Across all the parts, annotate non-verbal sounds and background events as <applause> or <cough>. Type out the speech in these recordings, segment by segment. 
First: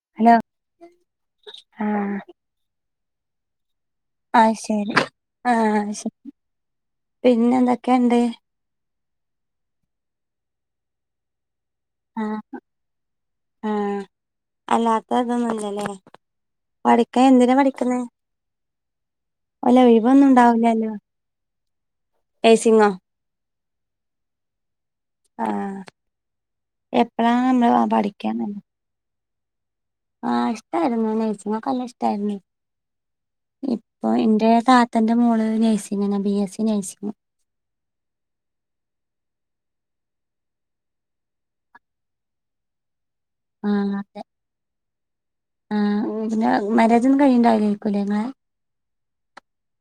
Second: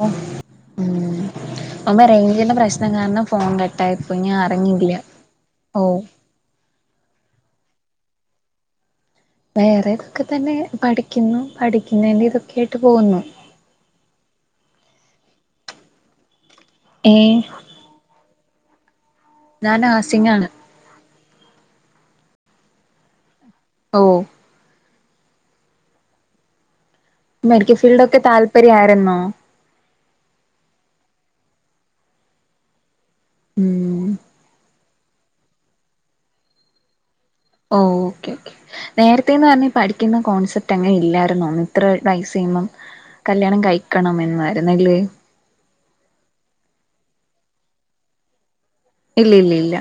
ഓ hello ഓമെ ആഹ് റേഞ്ചിന്റെ പ്രശ്നം കാരണം ഫോണ്ടെ ട്ടായിപ്പോയി ഞാൻ അത് ശരി അറിഞ്ഞിന്തില്ല ഓ ആഹ് ശരി പിന്നെ എന്തൊക്കെണ്ട് വേറെതൊക്കെ തന്നെ പഠിക്കുന്നു പഠിക്കുന്നയിന്റെറെ ആഹ് ഇതൊക്കെ ആയിട്ട് പോഉന്നു ആഹ് അല്ലാത്ത ഇതൊന്നുംല്ലല്ലേ ഏ പഠിക്കാ എന്തിനാ പഠിക്കുന്നെ അല്ല ഞാൻ ഒഴിവൊന്നും ആസിങ്ങാണ് ണ്ടാവ് ലല്ലോ ഏസിങ്ങോ ഓ ആഹ് എപ്പഴാണ് മെഡിക്കൽ നമ്മള് ഫീൽഡ് ഒക്കെ പഠിക്കാൻ താല്പര്യായിരുന്നോ ആഹ് ഇഷ്ടായിരുന്നു നെയ്‌സിങ്ങൊക്കല്ല ഇഷ്ടായിരുന്നെ ഉം ഇപ്പൊ എന്റെ ത തന്റെ മോള് നഴ്സിങ്ന ബി എസ് സി നഴ്സിംഗ് ഓ ഓക്കേ ക്കേ നേരത്തേന്ന് പറഞ്ഞ പഠിക്കുന്ന കോൺസെപ്റ്റ് അങ്ങനെ ഇല്ലായിരുന്നോന്ന് ഇത്ര ദൈസെയ്യുമ്പം കല്യാണം കഴിക്കണം എന്നു ആയിരുന്നു അല്ലേ ആ ഉ പിന്നെ മാരേജൊന്നും കഴിണ്ടാവ് ലെയ്ക്കുലെ ങ്ങളെ ഇല്ല ഇല്ല ഇല്ല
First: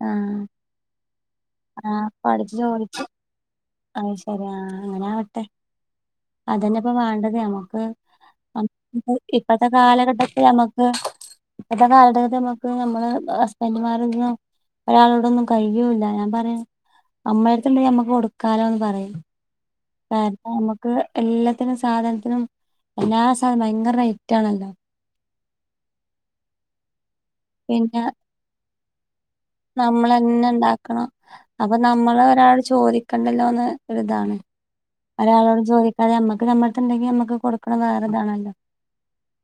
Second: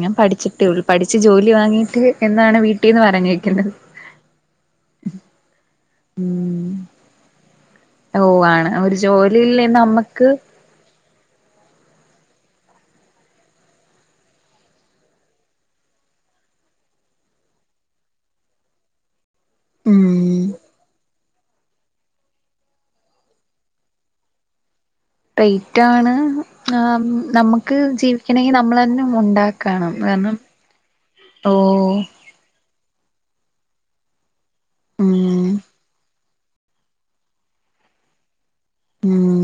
ഞാൻ പഠിച്ചിട്ടേള്ളു പടി ച്ച് ജോലി വാങ്ങിയിട്ട് എന്നാണ് വീട്ടിന്ന് പറഞ് വക്കുന്നത് അഹ് ശരിയാ അങ്ങനെ ആവട്ടെ അതന്നെ പ്പൊ വേണ്ടത് നമ്മുക്ക് ഓ അം ആണ് ഒരു പ ജോലിയില്ലേ ഇപ്പത്തെ നമ്മക്ക് കാലഘട്ടത്തി അമ്മക്ക് ഇപ്പത്തെ കാലഘകത്ത് നമ്മക്ക് നമ്മള് ഹസ്ബൻഡുമാരൊന്നും ഒരാളോടൊന്നും കഴിയൂല്ല ഞാൻ പറയുന അമ്മടുത്തണ്ടെ അമ്മക്കൊടു കാലംന്ന് പറയും ഉം കരണമക്ക് ക് എല്ലത്തിനും സാധനത്തിനും എല്ലാ സാധ ഭയങ്കര റൈറ്റ ആണല്ലോ തെയ്റ്റാണ് ആമ് നമുക്ക് ജീവിക്കണെങ്കി നമ്മളെൻ നമ്മളെന്നെ ണ്ടാക്കണം ഓ അപ്പൊ നമ്മള ഒരാള് ചോദിക് കണ്ടല്ലോന്ന് ഒരിതാണ് ഉം ഒരാളോട് ചോദിക്കാതെ അമ്മക് ക് കമ്മട്ത്ത്ണ്ടെങ്കി അമ്മക്ക് കൊടുക്കണം വേറെ താണല്ലോ ഉം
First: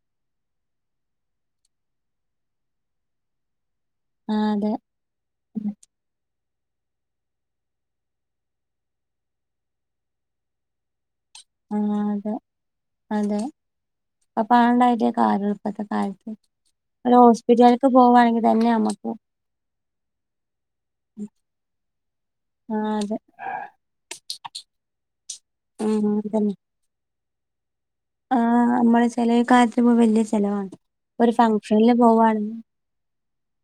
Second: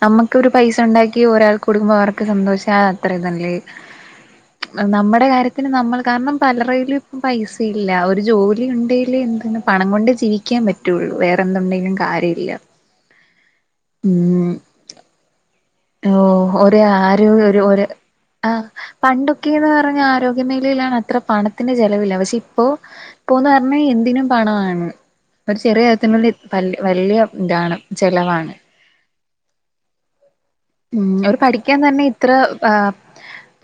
നമ്മക്കൊരു പൈസ ണ്ടാക്കി ഒരാൾ കൊടുകുമ്പോ അവർക്ക് സന്തോഷാഹ അത്ര തല്ലേ ആ അതെ നമ്മുടെ കാര്യത്തിന് നമ്മൾ കാരണം പലറെയ്ല് പൈസയില്ല ഒരു ജോലി ഉണ്ടേല് എന്തിന് പണം കൊണ്ട് ജീവിക്കാൻ പറ്റുള്ളൂ വേ ആ എന്തുണ്ടെങ്കിലും അതെ കാര്യഇല്ല അതെ അ പാണ്ടായിട്ട കാരന് ഓ ഒര് ആര് ഒര് ഒര് പോവാണെങ്കിൽ ആ തന്നെ നമുക്ക് പണ്ടൊക്കെന്നെറഞ്ഞ ആരോഗ്യമേലയിലാണ് അത്ര പണത്തിന്റെ ചലവില്ല. വഷെ ഇപ്പോ ആ അതെ പ്പോന്ന് ർഞ്ഞാ എന്തിനും പണമാണ് ഒരു ചെറിയ അത്തിനുള്ളിൽ പൽ വല്ല്യ ഇന്റാണ് ആഹ് അമ്മളെ ചെലേ കാര്ത്തി പൊ വല്യ ചെലവാ ഉം ഒരു കഠിക്കാൻ തന്നെ ഇത്ര ആ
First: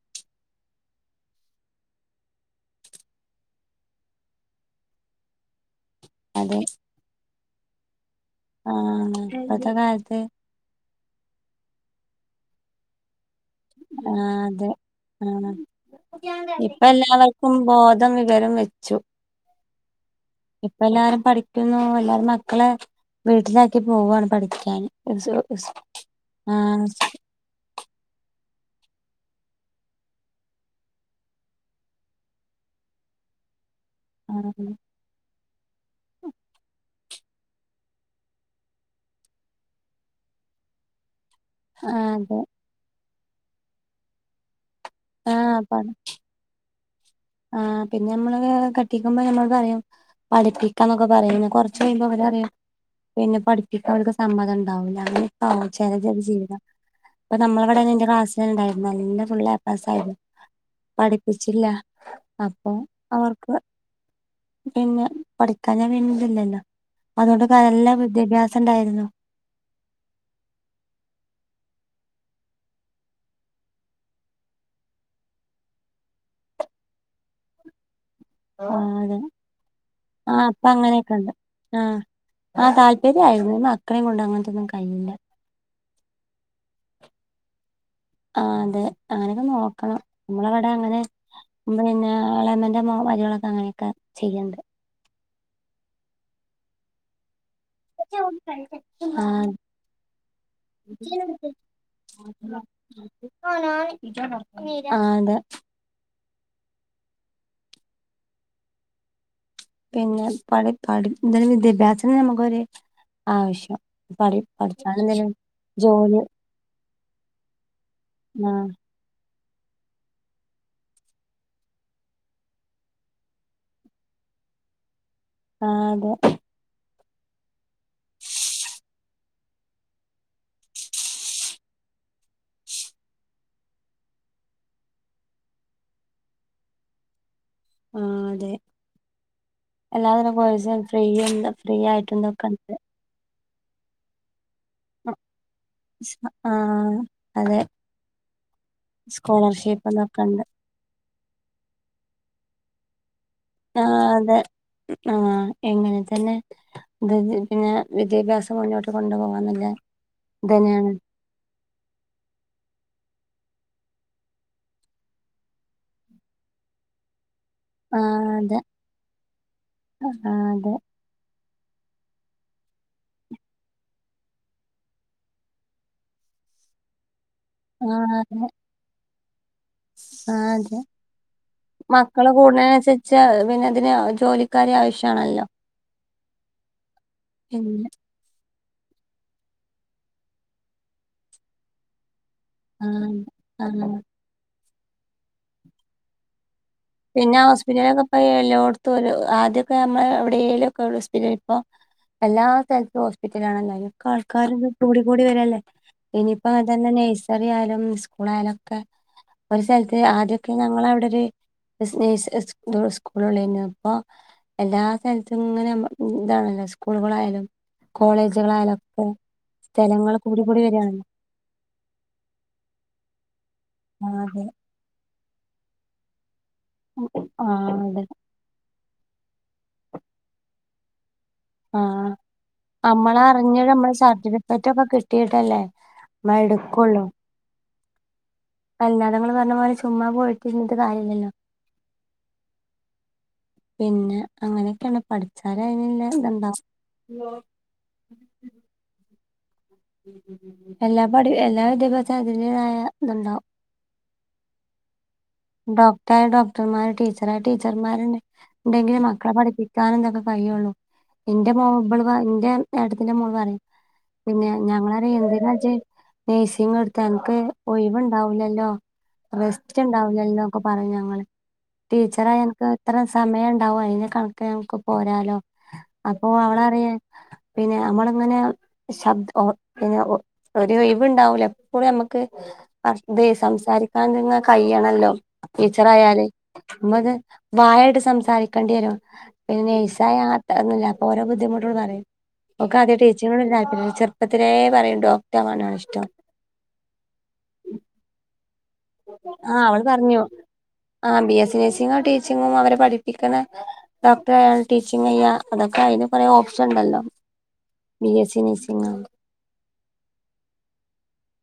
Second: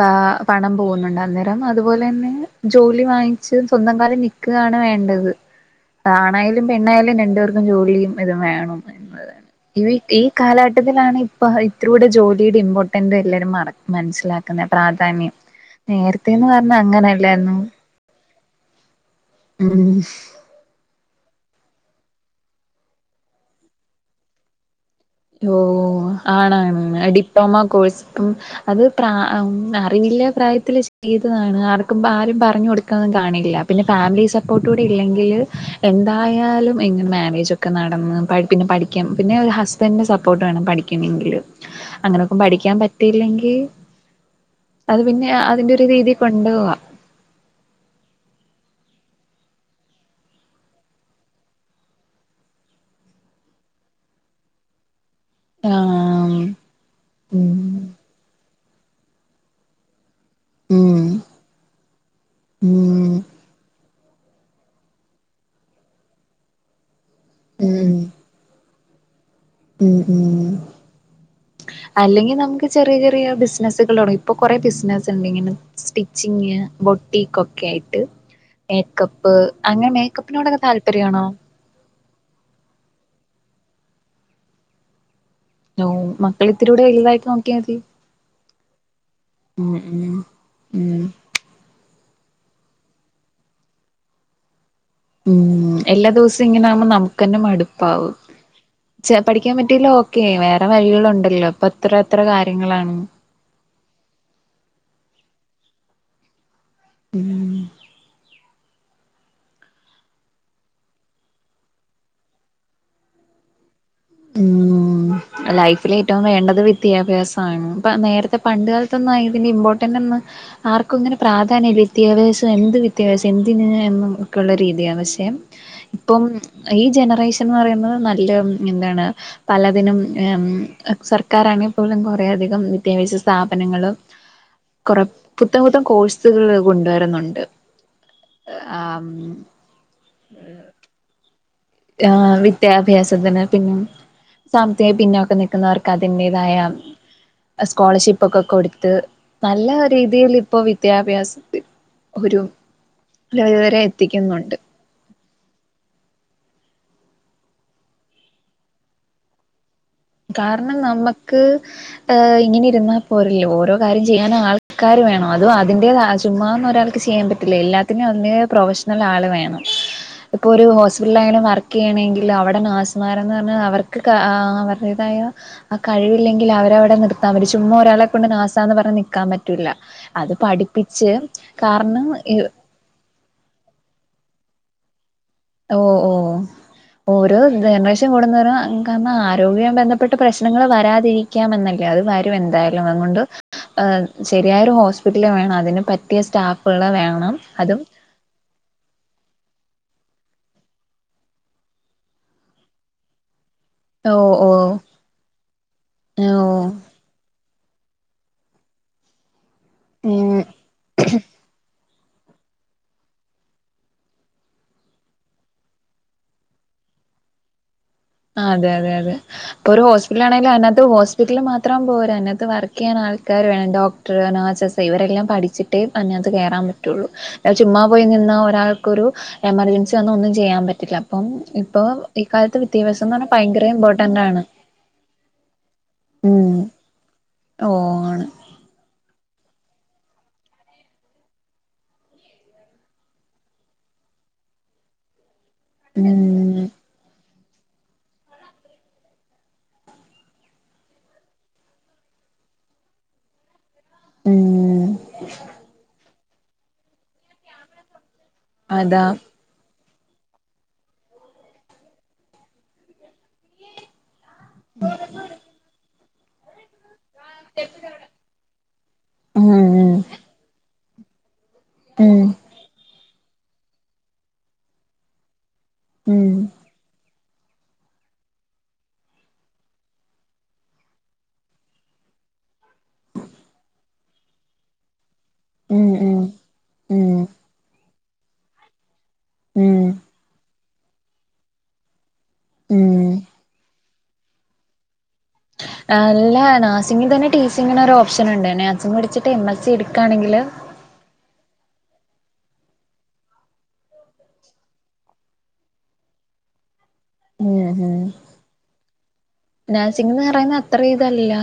ആ പണം പോവുന്നുണ്ട് ണ്ട അന്നേരം അതുപോലെന്നെ ജോലി വാങ്ങിച്ച് സ്വന്തം കാലിൽ നിക്കാണ് വേണ്ടത്. അതെ ആണായാലും പെണ്ണായാലും രണ്ടുപേർക്ക്- കഞ്ചോല <unintelligible> ഇത് ആ വേണം എന്നത് ഇപ്പത്തെ ഈ കാലത്ത് ഈ കാലട്ടത്തി - ഇപ്പ <unintelligible> ഇത്രൂടെ ജോലിയുടെ ഇമ്പോർട്ടന്റ് എല്ലാരും മ ആ മനസ്സിലാക്കുന്ന അതെ ആ പ്രാധാന്യം നേരത്തേന്ന് പറഞ്ഞ അങ്ങനെല്ലായിരുന്നു വച്ചു ഇപ്പ എല്ലാരും പഠി- രുന്നു എല്ലാരും മക്കളെ വീട്ടിലാക്കി പോവുവയാണ് പഠിക്കാൻ ഓ ആണ് ആണ് ഡിപ്ലോമ കോഴ്സ് ഉം അത് പ്ര അറിവില്ല പ്രായത്തില് ചെയ്തതാണ് ആർക്കും ആരും പറഞ്ഞ് കൊടുക്കാനോന്നും കാണില്ല പിന്നെ ഫാമിലി സപ്പോർട്ട് കൂടി ഇല്ലെങ്കില് - എന്തായാലും എന്റെ മാരേജ് ഒക്കെ നടന്ന് പിന്നെ പഠിക്കൻ പിന്നെ ഹസ്ബ- ബന്റ് സപ്പോർട്ട് വേണം പഠിക്കണമെങ്കില് ആ അങ്ങനെയൊക്കെ അതെ പഠിക്കാൻ പറ്റ- കിട്ടയില്ലെങ്കിൽ- അത് പിന്നെ ആ അതിന്റെ പറ ഒരു രീതി കൊണ്ടു പോവാ ആ പിന്നെ നമ്മള് വേറെ കെട്ടിക്കുമ്പോ നമ്മൾക്കറിയാം പഠിപ്പിക്കാ എന്നൊക്കെ പറയുന്ന കൊറച്ച് കഴിയുമ്പോ അവര് പറയും പിന്നെ പഠിപ്പിക്കാനൊന്നും അവർക്ക് സമ്മതം ഉണ്ടാവൂല്ല അ ഓ ചെലരുടെയൊക്കെ ആഹ് ജീവിതം അപ്പ ഉം നമ്മളെവിടെ എന്റെ ക്ലാസ്സിൽ തന്നെ ഉണ്ടായി നല്ല ഫുൾ എ പ്ലസ്സായിരുന്നു ഉം പഠിപ്പിച്ചില്ല അപ്പൊ ഉം അവർക്ക് പിന്നെ പഠിക്കാൻ ഞാൻ വീണ്ട്ല്ലല്ലോ അതുകൊണ്ടൊക്കെ ഉം എല്ലാ ഉം വിദ്യാഭ്യാസം ണ്ടായിരുന്നു ഉം ഉം അല്ലെങ്കിൽ നമുക്ക് ചെറിയ ചെറിയ ബിസിനസുകളുതുടങ്ങി ഇപ്പൊ കൊറെ ബിസിനസ്സ് ഒണ്ട് ഇങ്ങനെ സ്റ്റിച്ചിങ് ബൊട്ടിക്ക് ഒക്കെ ആയിട്ട് ആ അതെ മേക്കപ്പ് അങ്ങനെ ആ മേക്കപ്പിനോടൊക്കെ അപ്പൊ അങ്ങനെയൊക്കെ താല്പര്യമാണോ ഉണ്ട് ആ ആ താല്പര്യായിരുന്നു ഈ മക്കളേയും കൊണ്ട് അങ്ങനത്തൊന്നും കഴിയില്ല ഓ മക്കള് ഇത്തിരി കൂടെ വലുതായിട്ട് നോക്കിയാ മതി ആ അതെ അങ്ങനെയൊക്കെ ഉം നോക്കണം ഉം നമ്മളവിടെ ഉം അങ്ങനെ പിന്നെ ഇളയണ്ണന്റ മരുമോളൊക്കെ അങ്ങനെയൊക്കെ ചെയ്യണ്ട് ഉം എല്ലാ ദിവസവും ഇങ്ങനെ ആകുമ്പോ നമുക്ക് തന്നെ മടു- ആഹ് പറ്റിയില്ല ഓക്കെ വേറെ വഴികളുണ്ടല്ലോ അപ്പൊ അത്ര അത്ര കാര്യങ്ങളാണ് ആ അതെ ഉം പിന്നെ പഠി പഠി എന്താലും വിദ്യാഭ്യാസത്തിന് നമുക്കൊരു ആവശ്യം പഠി ഉം പഠിച്ചാലെന്തേലും ജോലി ലൈഫിലേറ്റവും വേണ്ടത് വിദ്യാഭ്യാസമാണ് പ്പ നേരത്തെ ആ പണ്ട് കാലത്തൊന്നും അയി ന്റെ ഇമ്പോർട്ടന്റൊന്നും ആർക്കു ഇങ്ങനെ പ്രാധാന്യമില്ല വിദ്യാഭ്യാസം എന്ത് വിദ്യാഭ്യാസം എന്തിന് എന്ന് ഒക്കെയുള്ള രീതിയാണ് ശ് രം ആ അതെ ഇപ്പം ഈ ജന- ക്കേഷൻ എന്ന് പറയുന്നത് നല്ല എന്താണ് പലതിനും എം സർക്കാരാണെ പോലും കുറെയധികം വിദ്യാഭ്യാസ സ്ഥാപനങ്ങളും കൊറെ പുത്തൻ പുത്തൻ കോഴ്സുകള് കൊണ്ടുവരുന്നുണ്ട് ആ അതെ ആഹ് എല്ലാതരം കൊഴ്സുകളും ഫ്രീ ഒണ്ട് ആ വിദ്യാഭ്യാസത്തിന് പിന്നെ സാമ്പത്തിക പിന്നോക്കം ആ നൽക്കുന്നവർക്കതിന്റെതായ അതെ സ്കോളർഷിപ്പൊക്കെ കൊടുത്ത് നല്ല സ്കോളർഷിപ്പ് ഇതൊക്കെ ഉണ്ട് രീതിലിപ്പോ വിദ്യാഭ്യാസം ഒരു ലെവല് വരെ ആ അതെ എത്തിക്കുന്നുണ്ട് ആ എങ്ങനെ തന്നെ ഇത് പിന്നെ വിദ്യാഭ്യാസം മുന്നോട്ട് കൊണ്ടു പോകന്നല്ല കാരണം നമ്മക്ക് എ് ഇങ്ങനിരുന്നാപോരല്ലൊ ഓരോ കാര്യം ചെയ്യാനാൾക്കാര് വേണം അതും അതിന്റെത ചുമ്മാന്ന് ഒരാൾക്ക് ചെയ്യാൻ പ ത്തില്ല ആ എല്ലാത്തിനും അതിന്റെ അതെ പ്രൊഫഷണലാള് വേണം ആ ഇപ്പൊ ഒരു അതെ ഹോസ്പിറ്റലായാലും വർ ക്ക് ചെയ്യണെങ്കില് അവിടെ നേഴ്സുമാരന്ന്പറഞ്ഞാ അവർക്ക് ക അവർ ക്കതിന്റെതായ ആ കഴിവില്ലെങ്കിലവരവിടെ നിർ അവര് ചുമ്മാ ആ ഒരാളെ കൊണ്ട് അതെ നാസാന്ന് പറ കമ റ്റൂല്ല അത് ആ അതെ പഠിപ്പിച്ച് കാരണം പിന്നെന്തിന് ജോലിക്കാരെ ആവശ്യ ഓ ഓ ഓരോ പിന്നെ ജനറേഷൻ കൂടുന്നുംതോറും കാരണം ആരോഗ്യമായി ബന്ധപ്പെട്ട പ്രശ്നങ്ങൾ വരാതിരിക്കാം എന്നല്ലേ അത് വ രും എന്തായാലും ആഹ് അങ്ങൊണ്ട് ആഹ് ശരിയായൊരു ഹോസ് ഹോസ്പിറ്റല് വേണം അതിന് പറ്റിയ സ്റ്റാഫ് പിന്നെ ഹോസ്പിറ്റലൊക്കെ പോ എല്ലോടത്തും ഒരു ആദ്യ നമ്മ എവിടെലുക്കെ ഹോസ്പി റ്റൽ ഇപ്പ എല്ലാ സ്ഥലത്തും ഹോസ്പിറ്റ ത്തിലാണല്ലോ അതിനൊക്കെ ഓ ആൾക്കാർ ഓ കൂടി കൂടി വരല്ലേ. ഓ ഇനിയിപ്പ അത തന്നെ നെഴ്സറിയാലും സ്കൂളായാലൊക്കെ ഒരു സ്ഥലത്ത് ഉം ആദ്യൊക്കെ ഞങ്ങളവിടെ ഒരു <unintelligible> സ്കൂളാരുന്നു. അപ്പൊ എല്ലാ സ്ഥലത്തും ഇങ്ങനെ ഇതാണല്ല സ്കൂളുകളായല്ലൊ ആ അതെ, അതെ, അതെ. അപ്പൊ ഒരു സ്ഥലങ്ങൾ ഹോസ്പിറ്റല് കൂടി ആണെങ്കിലും കൂടി അതിനകത്ത് വരികയാണല്ലോ ഹോസ്പിറ്റല് മാത്രം പോരാ, അതിനകത്ത് വർക്ക് ചെയ്യാൻ ആൾ ക്കാർ വേണം ഡോക്ടർ, ആഹ് അതെ നഴ്സസ് ഇവരെല്ലാം പഠിച്ചിട്ടേ <unintelligible> കേറാൻ പറ്റുള്ളൂ, എ ആഹ് ചുമ്മാ അതെ പോയി നിന്ന ഒരാൾ ഒരു എമർജൻസി വന്നാൽഒന്നും ചെയ്യാൻ പറ്റില്ല. ഇപ്പം ഇപ്പൊ ഈ കാലത്ത് വിദ്യാഭ്യാസം എന്ന് നമ്മള പറഞ്ഞാൽ അറിഞ്ഞ് ഭയങ്കര നമ്മള് ഇമ്പോർട്ടന്റ് ആണ് സർട്ടിഫിക്കറ്റ് ഒക്കെ കിട്ടീട്ടല്ലേ ഉം മടുക്കൊള്ളൂ. ഓ ആണ്. കല്യാണങ്ങൾ പറഞ്ഞ പോലെ ചുമ്മാ പോയിട്ടിരുന്നിട്ട് കാര്യമില്ല അല്ലോ, പിന്നെ അങ്ങനെയൊക്കെയാണ് പഠ <unintelligible> അയിനല്ല ഇണ്ടാവ <inaudible> ഉം എല്ലാ പഠ എല്ലാ വിദ്യാഭ്യാസതിനും അതിൻേതായ ഇത്ണ്ടാവും. ഏ.... ഡോക്ടർ ആയാൽ ഡോക്ടർമാര്, ടീച്ചർ ആയാൽ ടീച്ചർമാര് ണ്ടെങ്കിലും അതാ മക്കളെ പഠിപ്പിക്ക ന്തൊക്കെ കഴിയുള്ളു. എന്റെ മോൾ എൻറെ ഏട്ടത്തിന്റെ മോള് പറയും പിന്നെ ഞങ്ങള് പറയുംഎന്തിനാജ് നഴ്സിംഗ് അന്ക്ക് ഒഴിവുണ്ടാവൂല, ല്ലോ ഉം റെസ്റ്റ് ഉം ഉണ്ടാവു ഒക്ക പറഞ്ഞു ഞങ്ങള് ഉം ടീച്ചറായാൽ അനക്ക് എത്ര സമയം ഉണ്ടാവോ അതിന് കണക്ക് നമക്ക് പോരാലോ അപ്പൊ ഉം അവളറിയ പിന്നെ നമ്മള ഇങ്ങനെ ശബ പിന്നെ ഒരു ഇവ ഉണ്ടാവൂല എപ്പോഴും നമ്മുക്ക് സംസാരിക്കാൻ കഴ യ്യണല്ലോ ഉം ടീച്ചറായാലേ നത് ഉം ഉം ഭായട് സംസാരിക്കേണ്ടി വരോ? പിന്നെ ഉം നേഴ്സായ <unintelligible> ഓരോ ബുദ്ധിമുട്ടുള്ളതാണ് ഒ ആദ്യ ഉം ടീച്ചിങ്ങനോട്‌ വല്യതാല്പര്യല്ല ചെറുപ്പത്തിലേ പറയും ഡോക്ടറാവനാണ് ഇഷ്ടം. അല്ല നഴ്സിംഗിൽ തന്നെ ടീച്ചിങ്ങിന് ഒരു ഓപ്ഷൻ ഉണ്ട് നഴ്സിംഗ് പഠിച്ചിട്ട് എം എൽ ആഹ് സി അവള് പറഞ്ഞു എടുക്കയാണെങ്കില് ആ ബി എസ് സി ടീച്ചിങ്ങും അവരെ പഠിപ്പിക്കണ ഡോക്ടർയാണ് ടീച്ചിങ് ചെയ്യ അതൊക്കെ അതിന് കുറെേ ഓപ്ഷൻ ഉണ്ടല്ലോ. ബി എസ് സി നേഴ്സിങ്ങ നഴ്സിംഗന്ന് പറയുന്നത് അത്ര ഇതല്ല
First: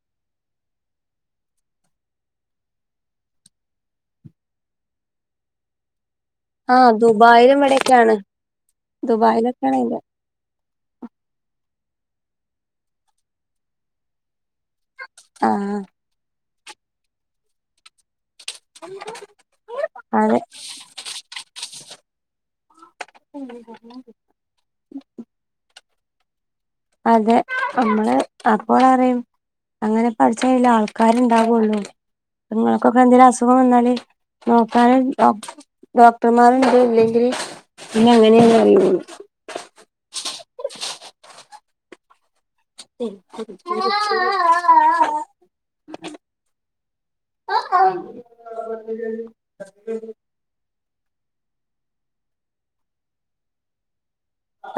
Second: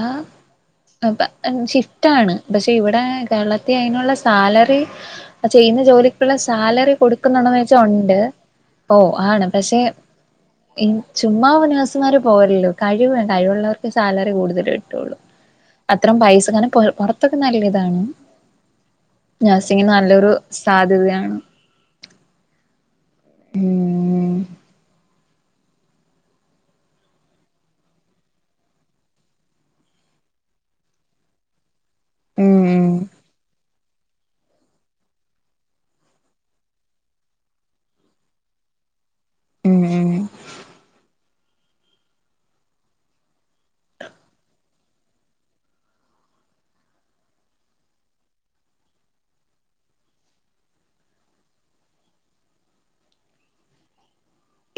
ഷിഫ്റ്റ് ആണ് പക്ഷെ ഇവിടെ കേരളത്തിൽ അതിനുള്ള സാലറി ചെയ്യുന്ന ജോലി ക്കുള്ള ആ സാലറി കൊടുക്കുന്നുണ്ടോന്ന് ദുബായിലും ചോയ്ച്ച ഇവിടെയൊക്കെയാണ് ഉണ്ട്. ഓ ആണ് ദുബായിലൊക്കെയാണ് പക്ഷെ അതിന്റെ ഇ ചുമ്മ ഒരുനേഴ് ത്ത്മാര് പോരല്ലോ കഴിവ് കഴിവുള്ളവർക്ക് സാലറി കൂടുതല് <unintelligible> ആ അത്രം പൈസങ്ങനെ പൊ പൊർത്തൊക്കെ നല്ലിതാണ്. നഴ്സിംഗിന് നല്ലൊരു അതെ സാധ്യതയാണ് ഉം അതെ അമ്മളെ അപ്പോളറിയും അങ്ങനെ പഠിച്ച അയല് ള്ളാൾക്കാര്ണ്ടാവൊള്ളൂ ഉം ഇങ്ങൾക്കൊക്കെ എന്തെലും അസുഖം വന്നാല് നോക്കാനും ഡോക് ഡോക്ടർമാരുണ്ട് ഇല്ലെങ്കില് ഇനി അങ്ങനെന്നറിയോള് ഉം ഉം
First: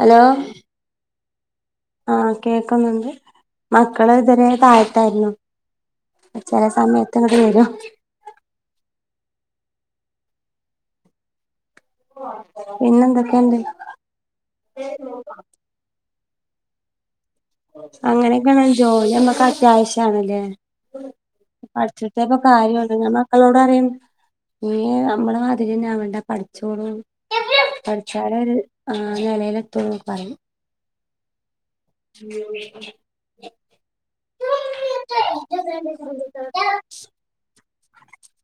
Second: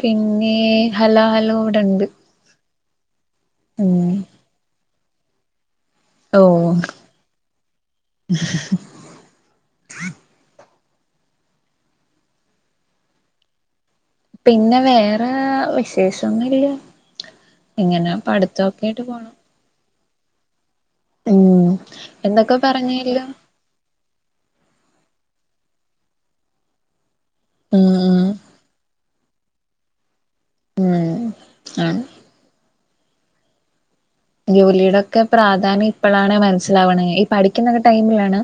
ഹലോ ഹലോ ഹ ലോ രണ്ട് ക്ക് ന്ന്ണ്ട് മക്കള്തരെ ത ത്തായിരുന്നു. ഓ ചെല സമയത്ത്ങ്ങട്ട് വരും പിന്നെന്തൊക്കെയുണ്ട്? പിന്നെ വേറെ വിശേഷം ഒന്നില്ല അങ്ങനെയൊക്കെ വന്നാ ജോലി പോണം നമ്മക്ക് അത്യാവിശ്യ ആണല്ലേ? ഉം പഠിച്ചിട്ടാ ഇപ്പ എന്തൊക്കെ കാര്യളളു ഞാൻ പറഞ്ഞല്ലോ മക്കളോട് പറയും ഇനി നമ്മള മാതിരി തന്നെ അവണ്ട പഠിച്ചോളൂ ഉം പഠച്ചാലാ ഒരു ആ ഒരു നിലേല് എത്തുള്ളൂ <unintelligible> പറയും. അ <unintelligible> ജോലിടൊക്കെ പ്രാധാന്യം ഇപ്പഴാണ് മനസ്സിലാവണേ, ഈ പഠിക്കുന്ന ഒക്കെ ടൈമിലാണ്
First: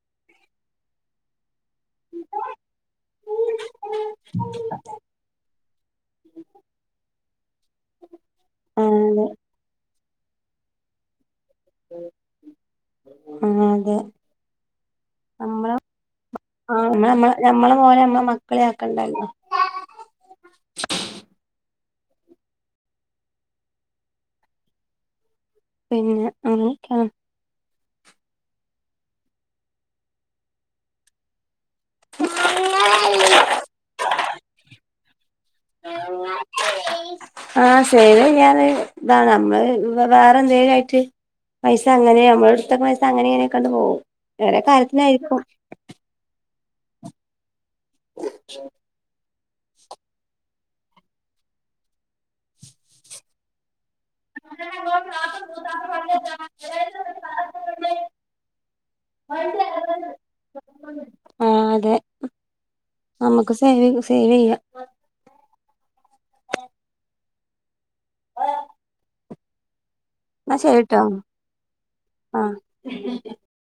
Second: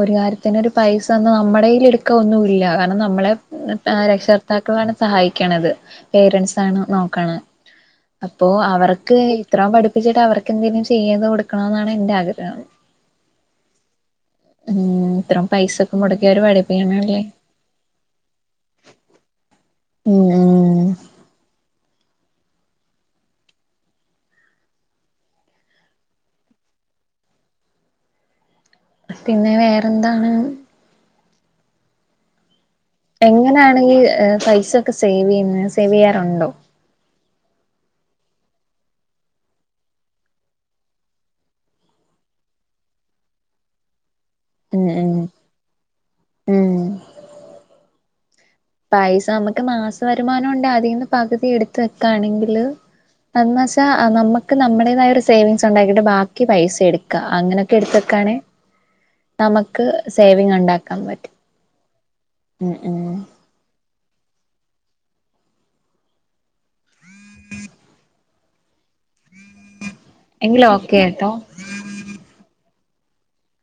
ഒരു കാര്യത്തിന് ഒരു പൈസന്ന് നമ്മുടെ <unintelligible> <unintelligible> എടുക്കാ ഒന്നുല്ല കാരണം നമ്മളെ രക്ഷകർത്താക്കളാണ് സഹായിക്കണത്, പേരൻറ്സാണ് നോക്കണ അപ്പോ ആഹ് അവർക്ക് അതെ ഇത്രോ പഠി പ്പിച്ചിട്ട് അവർക്കെന്തെങ്കിലും ചെയ്ത് കൊടു ക്ണോ എന്നാണ് എന്റെ ആഗ്രഹം ആഹ് അതെ ഉം ഇത്ര നമ്മളെ പൈസൊക്കെ മുടക്കി അവര് ആഹ് പഠപ്പിക്കണല്ലേ നമ്മള നമ്മ നമ്മളെ പോലെ നമ്മളെ മക്കളെ ആക്കണ്ടല്ലോ ഉം ഉം പിന്നെ അ <unintelligible> പിന്നെ വേറെ എന്താണ് എങ്ങനണ് ഈ പൈസൊക്കെ സേവെയ്ന്നസേവ് യ്യാറുണ്ടോ ആ സേവിയർ ആ നമ്മൾ വേറെയെന്തേലുംആയിട്ട് പൈസ അങ്ങനെ നമ്മൾ ഇടത്ത്കണ വെക്കണ പൈസ അങ്ങനെ ഇങ്ങനെ ആയിട്ട് പോവും വേറെ ഉം ഉം കാര്യത്തിനാരിക്കും ഉം പൈസ മ മാസ വരുമാനംണ്ട് അതീന്ന് പകുതി എടുത്ത വെക്കണെങ്കില് <unintelligible> പ നമക്ക് നമ്മുടേതായ ഒരു സേവിങ്സ് ഉണ്ടാക്കിട്ട് ബാക്കി പൈസ എടുക്കാം അങ്ങനെയൊക്കെ എടുത്തക്കാണേ നമുക്ക് സേവിങ് ഉണ്ടാക്കാൻ പറ്റും ആഹ് ഉം ഉം സേവെയ്യാം എന്നാ എങ്കിലൊക്കെ ശരിട്ടോ ട്ടോ ആഹ്